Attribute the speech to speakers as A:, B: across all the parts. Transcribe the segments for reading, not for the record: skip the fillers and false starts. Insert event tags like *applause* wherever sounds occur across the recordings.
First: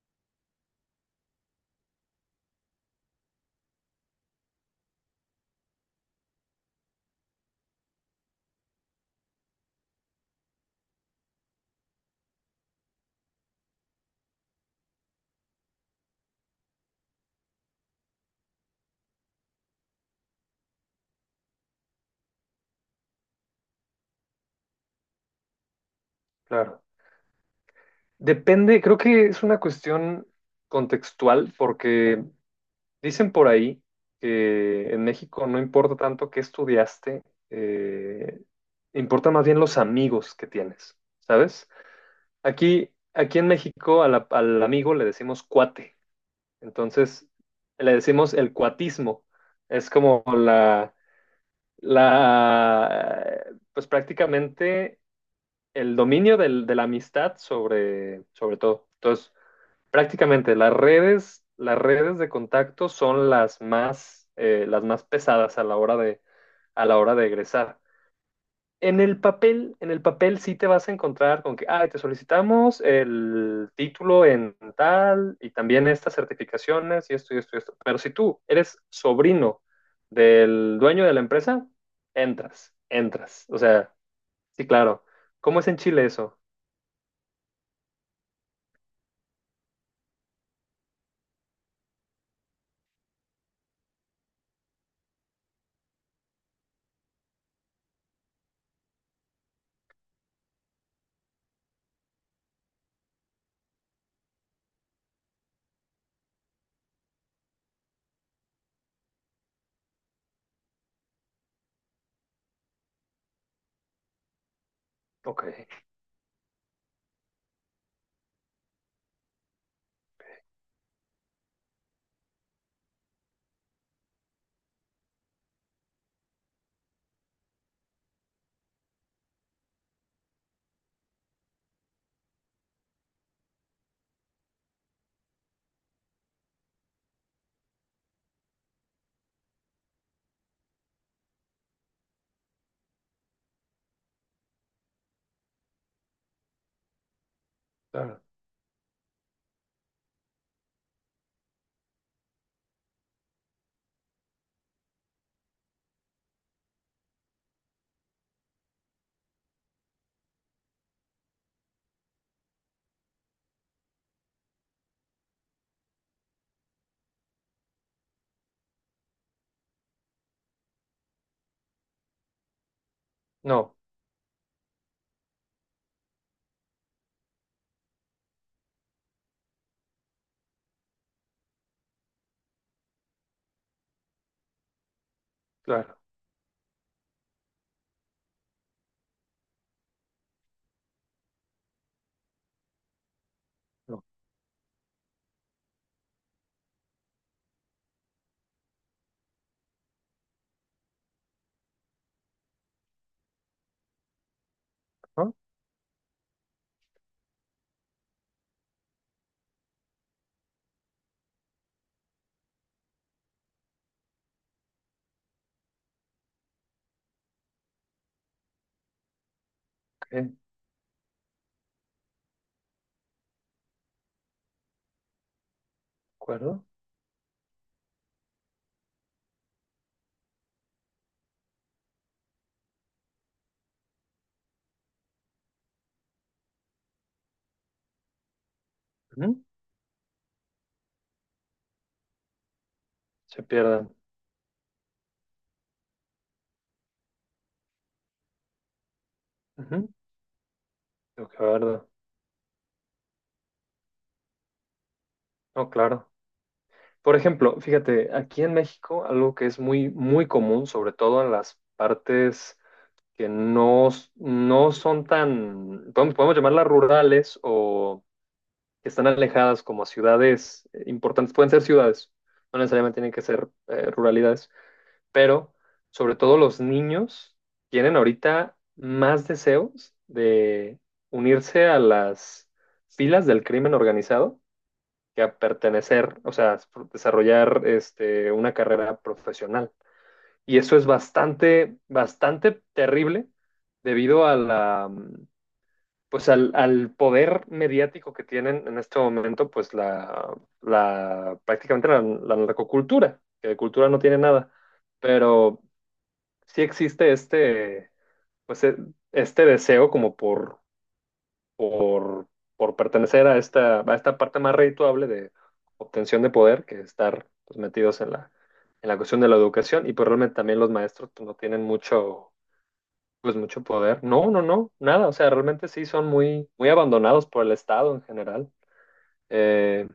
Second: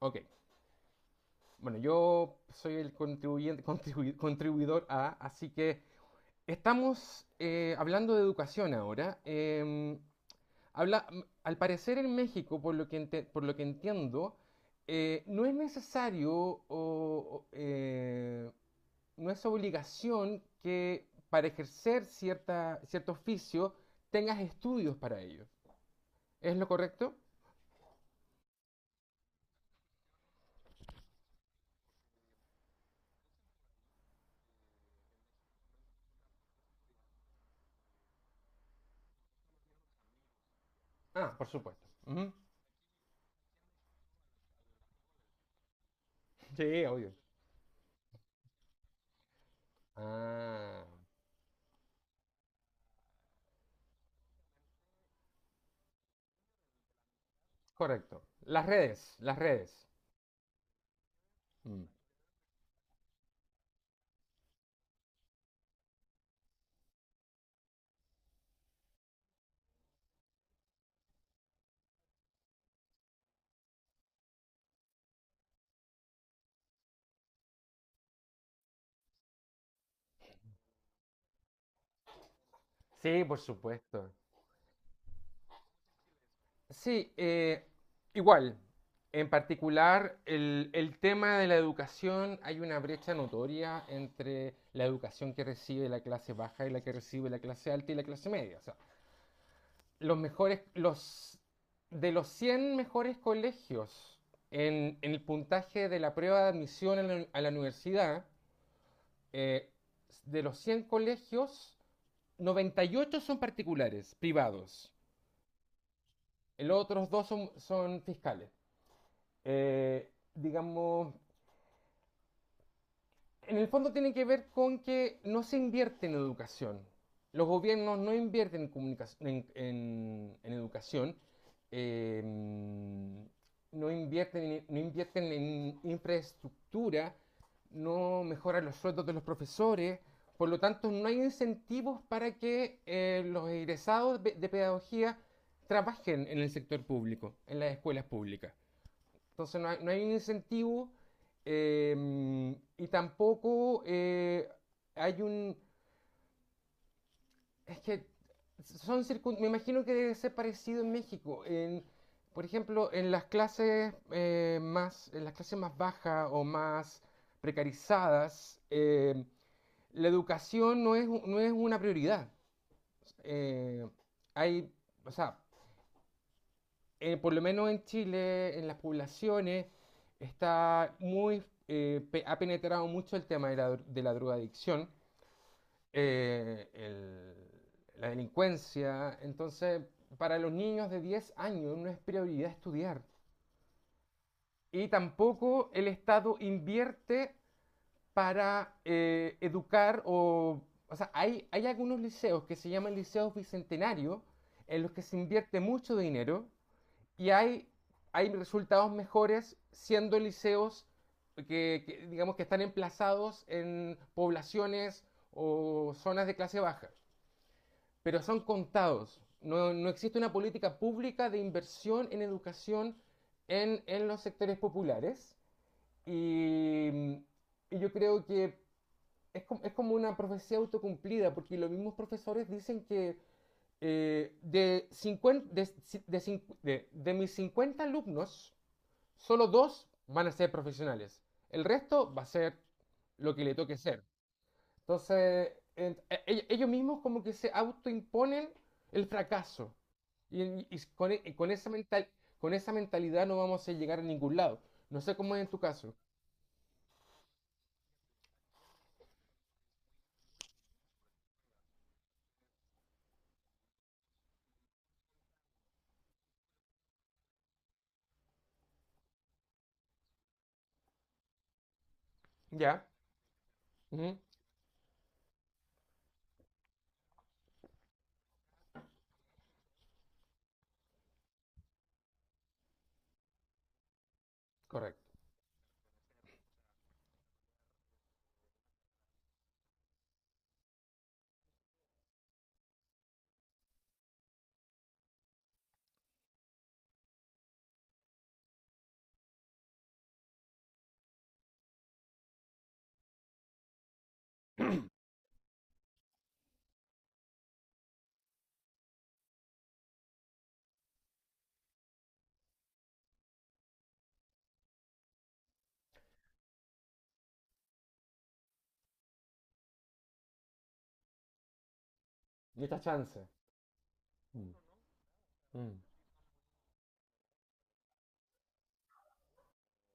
A: Ok, bueno, yo soy el contribuyente, *laughs* contribuidor A, así que estamos hablando de educación ahora. Habla, al parecer en México, por lo que, por lo que entiendo, no es necesario o, no es obligación que para ejercer cierto oficio tengas estudios para ello. ¿Es lo
B: Claro.
A: correcto?
B: Depende, creo que es una cuestión contextual porque dicen por ahí que en México no importa tanto qué estudiaste, eh, importa más bien los amigos que tienes,
A: Ah, por
B: ¿sabes?
A: supuesto. Ujú.
B: Aquí en México a al amigo le decimos cuate,
A: Sí, obvio.
B: entonces le decimos el cuatismo, es como
A: Ah.
B: la, pues prácticamente el dominio de la amistad sobre,
A: Correcto.
B: sobre
A: Las
B: todo.
A: redes,
B: Entonces,
A: las redes.
B: prácticamente las
A: Mm.
B: redes de contacto son las más pesadas a la hora a la hora de egresar. En el papel sí te vas a encontrar con que, ah, te solicitamos el título en tal y también estas certificaciones y esto y esto y esto. Pero si tú eres sobrino del dueño de la empresa, entras,
A: Sí, por
B: entras. O sea,
A: supuesto.
B: sí, claro. ¿Cómo es en Chile eso?
A: Sí, igual. En particular, el tema de la educación, hay una brecha notoria entre la educación que recibe la clase baja y la que recibe la clase alta y la clase media. O sea, los mejores, los, de los 100 mejores colegios en el puntaje de la prueba de admisión a la universidad, eh, de los 100 colegios, 98 son particulares, privados.
B: Ok,
A: Los otros dos son fiscales. Digamos, en el fondo tiene que ver con que no se invierte en educación. Los gobiernos no invierten en, comunicación- en educación, eh, no, invierten, no invierten en infraestructura, no mejoran los sueldos de los profesores, por lo tanto no hay incentivos para que los egresados de pedagogía trabajen en el sector público, en las escuelas
B: claro.
A: públicas. Entonces no hay un incentivo y tampoco hay un. Es que son circun. Me imagino que debe ser parecido en México. Por ejemplo, en las clases más bajas o más precarizadas, la educación no es una prioridad.
B: No,
A: Eh, hay, o sea, por lo menos en Chile, en las poblaciones, ha penetrado mucho el tema de la, de la drogadicción,
B: claro.
A: eh, el- la delincuencia. Entonces, para los niños de 10 años no es prioridad estudiar.
B: No.
A: Y tampoco el Estado invierte para educar o. O sea, hay algunos liceos que se llaman liceos bicentenarios en los que se
B: Ah,
A: invierte mucho dinero y hay resultados mejores siendo liceos que, digamos, que están emplazados en poblaciones o zonas de clase baja, pero son contados. No, no
B: ok,
A: existe una
B: de
A: política pública de inversión en educación en los sectores populares
B: acuerdo.
A: y, y yo creo que es como, una profecía autocumplida, porque los mismos profesores dicen que de, 50 de mis 50 alumnos,
B: Ujú.
A: solo dos van a ser profesionales. El resto va a ser lo
B: Se
A: que le toque
B: pierden.
A: ser. Entonces, ellos mismos como que se autoimponen el fracaso.
B: Ujú.
A: Y, y
B: Tengo que verlo.
A: con esa mentalidad no vamos a llegar a ningún lado. No sé cómo es en tu
B: No,
A: caso.
B: claro. Por ejemplo, fíjate, aquí en México, algo que es muy, muy común, sobre todo en las partes que no, no son tan, podemos llamarlas rurales o que están alejadas como a ciudades importantes. Pueden ser ciudades, no
A: Ya.
B: necesariamente tienen que ser
A: Ujú.
B: ruralidades, pero sobre todo los niños tienen ahorita más deseos de unirse a las filas del crimen organizado
A: Correcto.
B: que a pertenecer, o sea, desarrollar este, una carrera profesional. Y eso es bastante, bastante terrible debido a la, pues al, al poder mediático que tienen en este momento, pues la prácticamente la narcocultura, que de cultura no tiene nada. Pero sí existe este, pues, este deseo como por, por pertenecer a esta parte más redituable de obtención de poder que estar pues, metidos en la cuestión de la educación. Y pues realmente también los maestros pues, no tienen mucho,
A: ¿Y esta chance?
B: pues, mucho poder. No, no,
A: Mm,
B: no, nada. O sea, realmente
A: mm.
B: sí son muy, muy abandonados por el Estado en general. Eh,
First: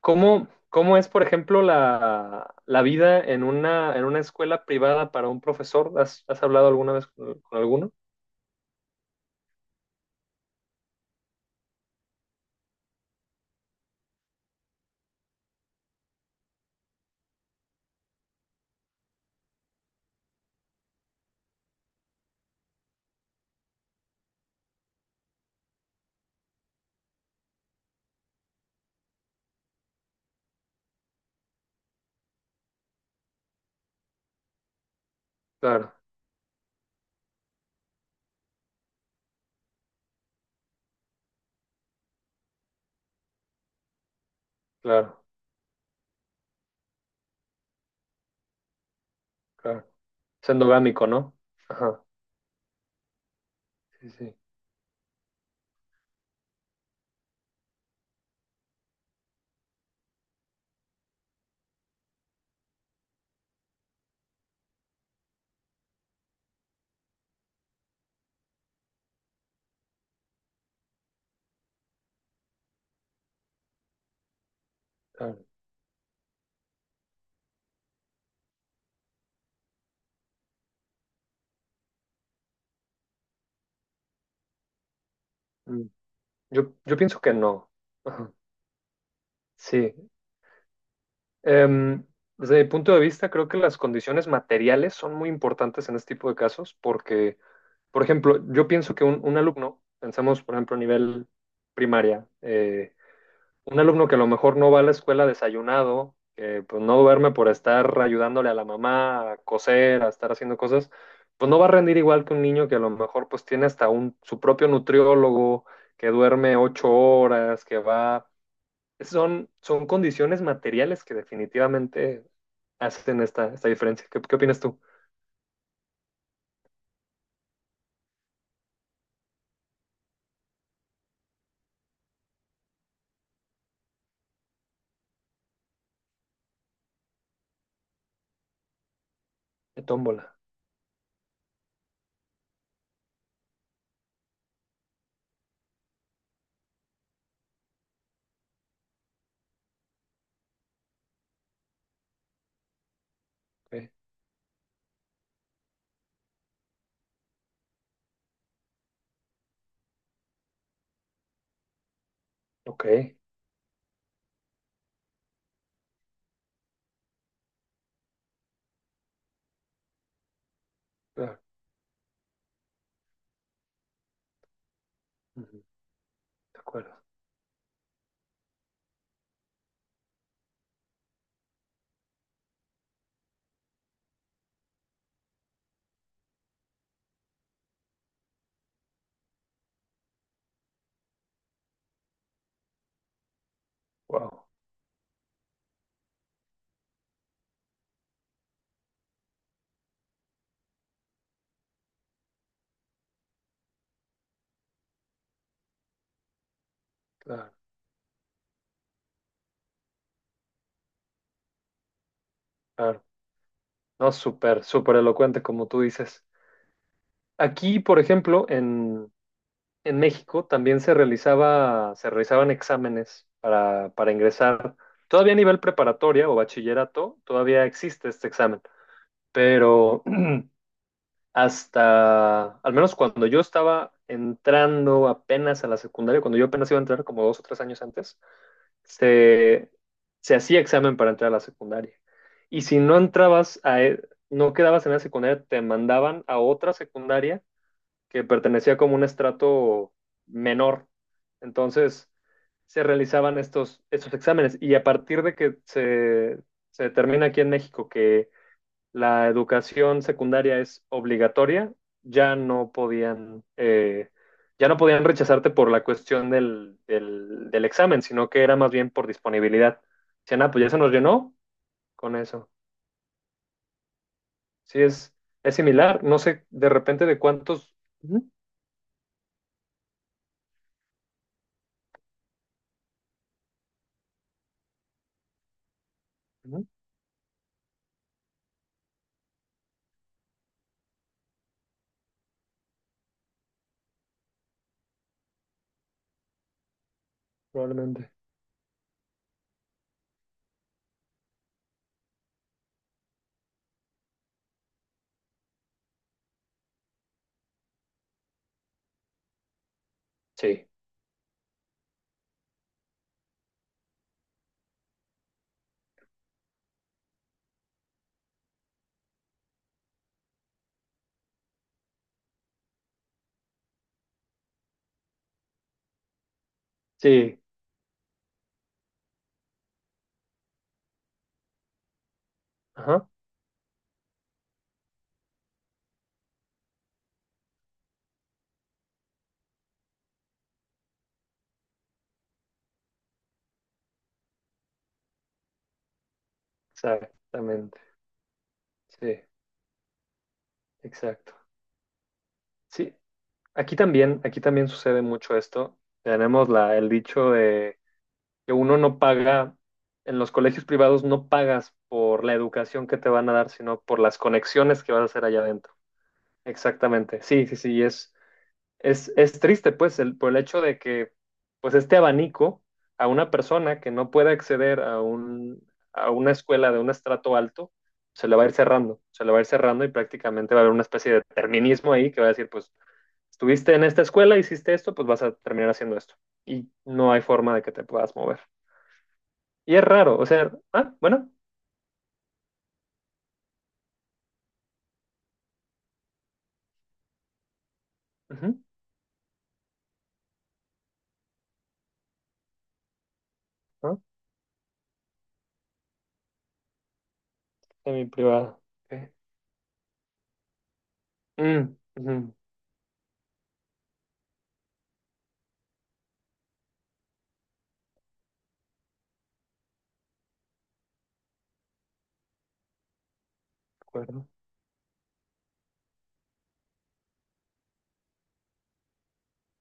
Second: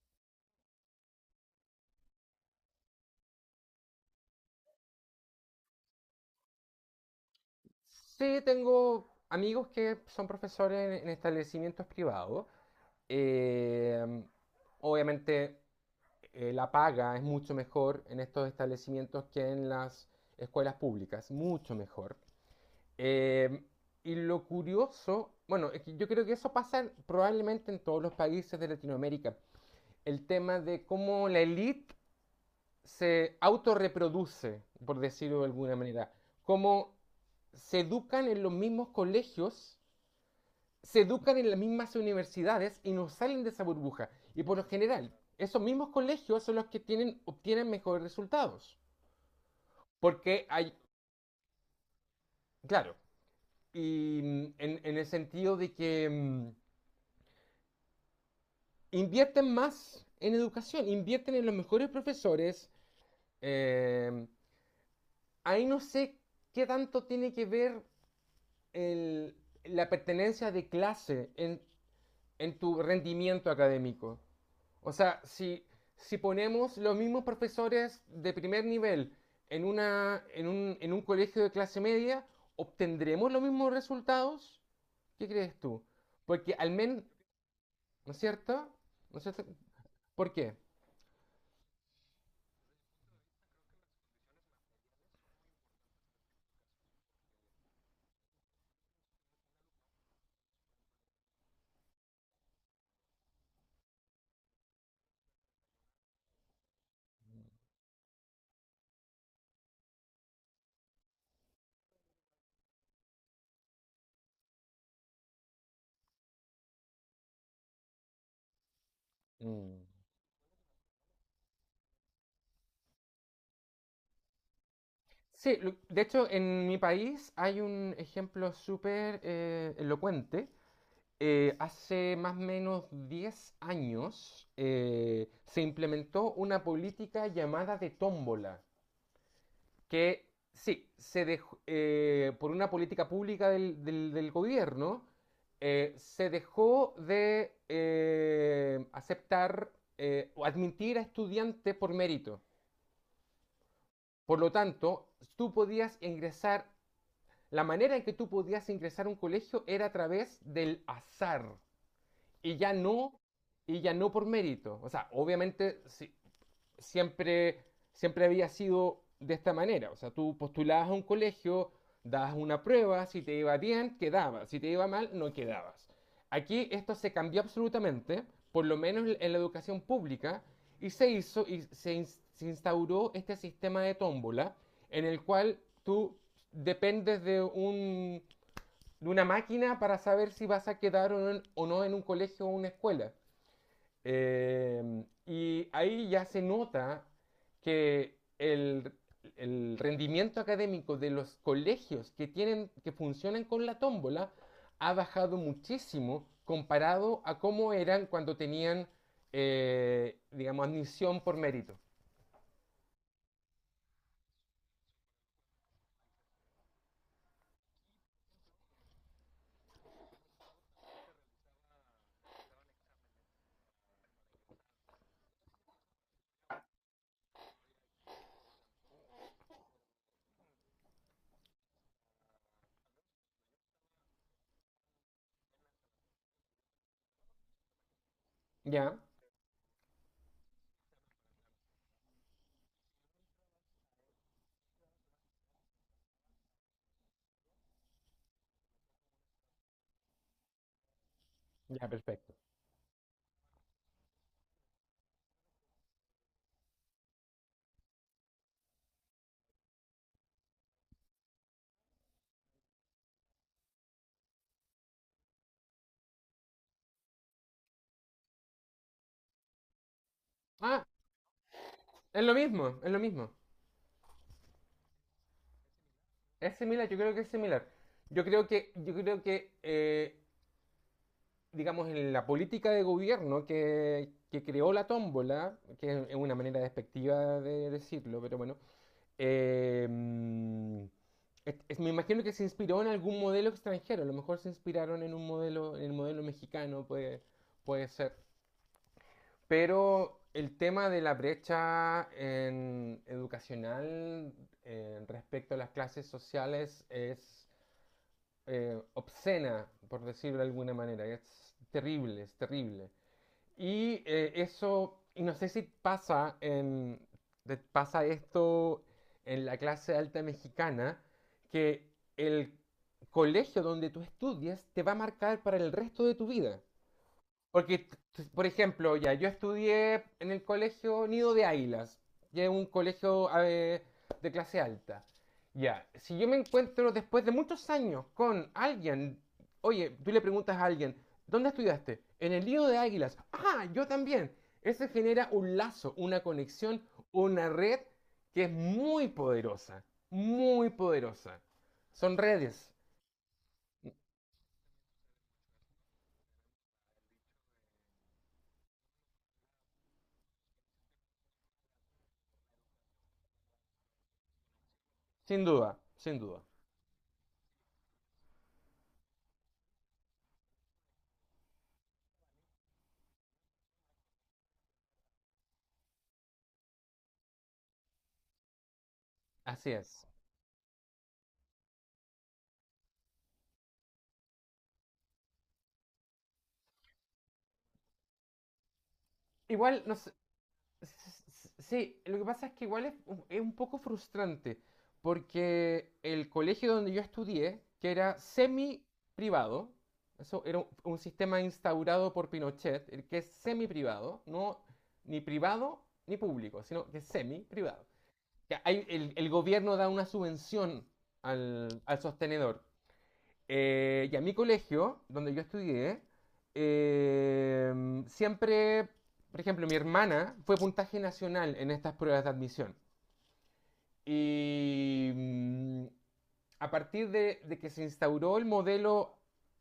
B: cómo es, por ejemplo, la vida en una escuela privada para un profesor? Has hablado alguna vez con alguno?
A: Sí, tengo amigos que son profesores en establecimientos privados. Eh, obviamente la paga es mucho mejor en estos establecimientos que en las escuelas públicas, mucho mejor. Eh, y lo curioso, bueno, es que yo creo que eso pasa probablemente en todos los países de Latinoamérica, el tema de cómo la élite se autorreproduce, por decirlo de alguna
B: Claro,
A: manera, cómo se educan en los mismos colegios se educan en las mismas universidades y no salen de esa burbuja. Y por lo general,
B: claro,
A: esos mismos colegios son los que obtienen mejores resultados.
B: claro.
A: Porque
B: Es endogámico, ¿no? Ajá,
A: claro,
B: sí,
A: y
B: sí,
A: en el sentido de que invierten más en educación, invierten en los mejores profesores. eh, ahí no sé qué tanto tiene que ver el- la pertenencia de clase en tu rendimiento académico. O sea,
B: claro.
A: si ponemos los mismos profesores de primer nivel en, una, en un colegio de clase media, ¿obtendremos los mismos resultados? ¿Qué crees
B: Mm.
A: tú? Porque al
B: Yo
A: menos,
B: pienso que no.
A: ¿no es
B: Ajá,
A: cierto? ¿No es cierto?
B: sí.
A: ¿Por qué?
B: Em, desde mi punto de vista, creo que las condiciones materiales son muy importantes en este tipo de casos porque, por ejemplo, yo pienso que un alumno, pensamos, por ejemplo, a nivel primaria, un alumno que a lo mejor no va a la escuela desayunado, que pues no duerme por estar ayudándole a la mamá a coser, a estar haciendo cosas, pues no va a rendir igual que un niño que a lo mejor pues tiene hasta un, su propio nutriólogo, que duerme ocho horas, que va... Son,
A: Mm.
B: son condiciones materiales que definitivamente hacen esta, esta diferencia. ¿Qué, qué opinas tú?
A: Sí, de hecho en mi país hay un ejemplo súper elocuente hace más o menos 10 años se implementó una política llamada de tómbola,
B: De
A: que
B: tómbola.
A: sí, se dejó, por una política pública del gobierno, se dejó de aceptar o admitir a estudiantes por mérito.
B: Ok,
A: Por lo tanto, tú podías ingresar, la manera en que tú podías ingresar a un colegio era a través del azar. y ya
B: ok,
A: no, y ya no por mérito. O sea, obviamente siempre, siempre había sido de esta manera. O sea, tú postulabas a un
B: claro.
A: colegio, dabas una prueba, si te iba bien, quedabas, si te iba mal, no
B: Ujú,
A: quedabas.
B: de
A: Aquí esto
B: acuerdo.
A: se cambió absolutamente, por lo menos en la educación pública, y se hizo y se instauró este sistema de tómbola en el cual tú dependes de una máquina para saber si vas a quedar o no en un colegio o una escuela.
B: Wow,
A: Y ahí ya se nota que el rendimiento académico de los colegios que funcionan con la tómbola ha bajado muchísimo comparado a
B: claro,
A: cómo eran cuando tenían, digamos, admisión por mérito.
B: claro. No, súper, súper elocuente como tú dices. Aquí, por ejemplo, en México también se realizaba, se realizaban exámenes para ingresar. Todavía a nivel preparatoria o bachillerato, todavía existe este examen, pero *clears throat* hasta, al menos cuando yo estaba entrando apenas a la secundaria, cuando yo apenas iba a entrar como dos o tres años antes,
A: ¿Ya?
B: se, se hacía examen para entrar a la secundaria. Y si no entrabas a, no quedabas en la secundaria, te mandaban a otra secundaria que pertenecía como un estrato menor.
A: Ya,
B: Entonces
A: perfecto.
B: se realizaban estos, estos exámenes y a partir de que se determina aquí en México que la educación secundaria es obligatoria, ya no podían, eh, ya no podían rechazarte por la cuestión del examen, sino que era más bien por disponibilidad. Decían, ah, pues ya se
A: Ah,
B: nos llenó con
A: es lo
B: eso.
A: mismo, es lo mismo.
B: Sí, es similar. No sé,
A: Es
B: de
A: similar, yo
B: repente
A: creo
B: de
A: que es similar.
B: cuántos.
A: Yo
B: Ujú,
A: creo que, yo creo que digamos, en la política de gobierno que creó la tómbola, que es una manera
B: ujú,
A: despectiva de decirlo, pero bueno, eh, mm, me imagino que se inspiró en algún modelo extranjero, a lo mejor se inspiraron en un modelo, en el modelo mexicano, puede
B: probablemente.
A: ser. Pero el tema de la brecha educacional respecto a las clases sociales es obscena, por decirlo de
B: Sí.
A: alguna manera. Es terrible, es terrible. Y eso, y no sé si pasa esto en la clase alta mexicana, que el colegio donde tú estudias te va a marcar para el resto de tu vida.
B: Sí,
A: Porque, por ejemplo, ya, yo estudié en el colegio Nido de Águilas, que es un
B: ajá,
A: colegio a de clase alta. Ya, si yo me encuentro después de muchos años con alguien, oye, tú le preguntas a alguien, ¿dónde estudiaste? En el Nido de Águilas. Ah, yo también. Eso genera un lazo, una conexión, una
B: exactamente.
A: red que es muy
B: Sí,
A: poderosa, muy
B: exacto.
A: poderosa. Son redes,
B: Sí, aquí también sucede mucho esto. Tenemos el dicho de que uno no paga, en los colegios privados no pagas por la educación que te van a dar, sino por las conexiones que vas a hacer allá
A: sin
B: adentro.
A: duda, sin duda.
B: Exactamente. Sí, sí, sí, es triste, pues, el, por el hecho de que, pues, este abanico a una persona que no pueda acceder a un, a una escuela de un estrato alto, se le va a ir cerrando, se le va a ir
A: Así
B: cerrando y
A: es.
B: prácticamente va a haber una especie de determinismo ahí que va a decir, pues, estuviste en esta escuela, hiciste esto, pues vas a terminar haciendo esto. Y no hay forma de que te puedas mover. Y
A: Igual,
B: es
A: no sé.
B: raro, o sea, ah,
A: S-
B: bueno,
A: Sí, lo que pasa es que igual es un poco frustrante, porque el colegio donde yo estudié, que era
B: ujú,
A: semi privado, eso era un sistema instaurado por Pinochet, el que es semi
B: ah,
A: privado, no ni privado ni público, sino que es semi privado.
B: semiprivada,
A: El,
B: ok.
A: el gobierno da una subvención
B: Mm,
A: al
B: ujú, de
A: sostenedor, y a mi colegio, donde yo estudié, siempre, por ejemplo, mi hermana fue puntaje nacional en estas pruebas de admisión.
B: acuerdo.
A: Y a partir de que se instauró el modelo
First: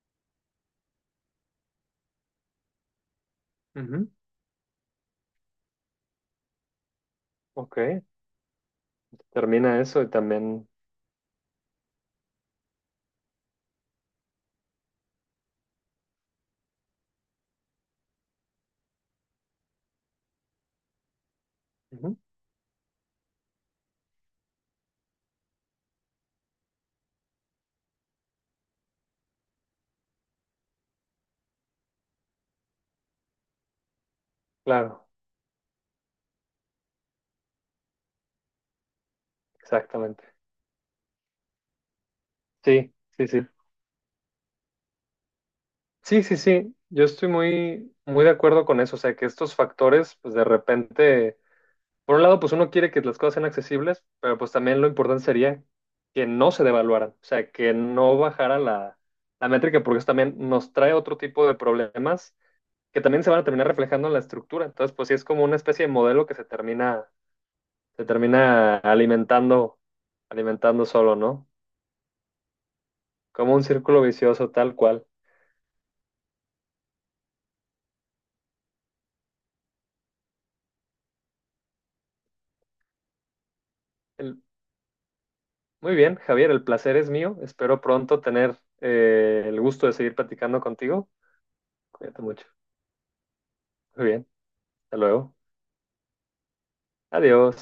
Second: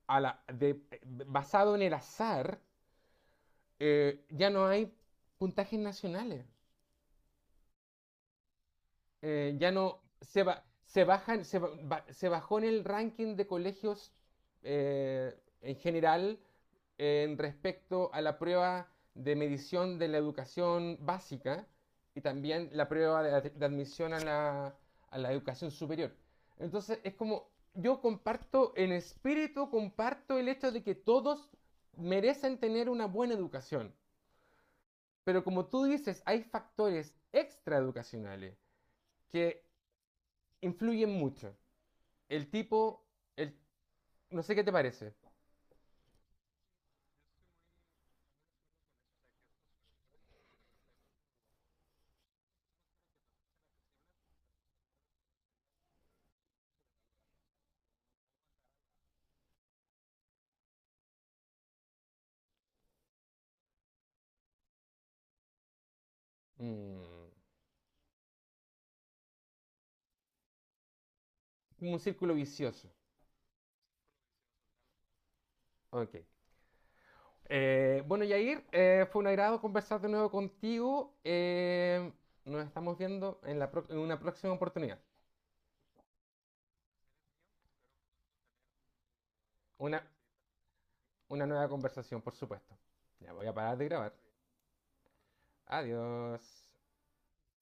A: a la- de- basado en el azar,
B: Ujú,
A: ya no hay puntajes nacionales.
B: ok,
A: Ya
B: termina
A: no
B: eso y
A: se, ba-
B: también,
A: se bajó en el ranking de colegios eh, en general en respecto a la prueba de medición de la educación básica
B: ujú,
A: y también la prueba de admisión a la educación superior. Entonces es como yo comparto en espíritu, comparto el hecho de que todos merecen tener una buena educación.
B: claro.
A: Pero como tú dices, hay factores extraeducacionales que
B: Exactamente.
A: influyen mucho. El
B: Sí,
A: tipo,
B: sí, sí.
A: el, no sé qué te parece.
B: Sí, sí, sí. Yo estoy muy, muy de acuerdo con eso. O sea, que estos factores, pues de repente, por un lado, pues uno quiere que las cosas sean accesibles, pero pues también lo importante sería que no se devaluaran. O sea, que no bajara la, la métrica, porque eso también nos trae otro tipo de problemas que también se van a terminar reflejando en la estructura. Entonces, pues sí es como una especie de modelo que
A: Mm,
B: se termina alimentando, alimentando solo, ¿no?
A: un círculo vicioso.
B: Como un círculo vicioso tal cual.
A: Ok. Bueno, Yair, fue un agrado conversar de nuevo contigo. Nos estamos viendo en, en una
B: El-
A: próxima oportunidad.
B: muy bien, Javier, el placer es mío. Espero pronto tener el gusto de
A: Una,
B: seguir platicando contigo.
A: una nueva conversación,
B: Cuídate
A: por
B: mucho.
A: supuesto. Ya voy a parar de
B: Muy
A: grabar.
B: bien, hasta luego.
A: Adiós.
B: Adiós.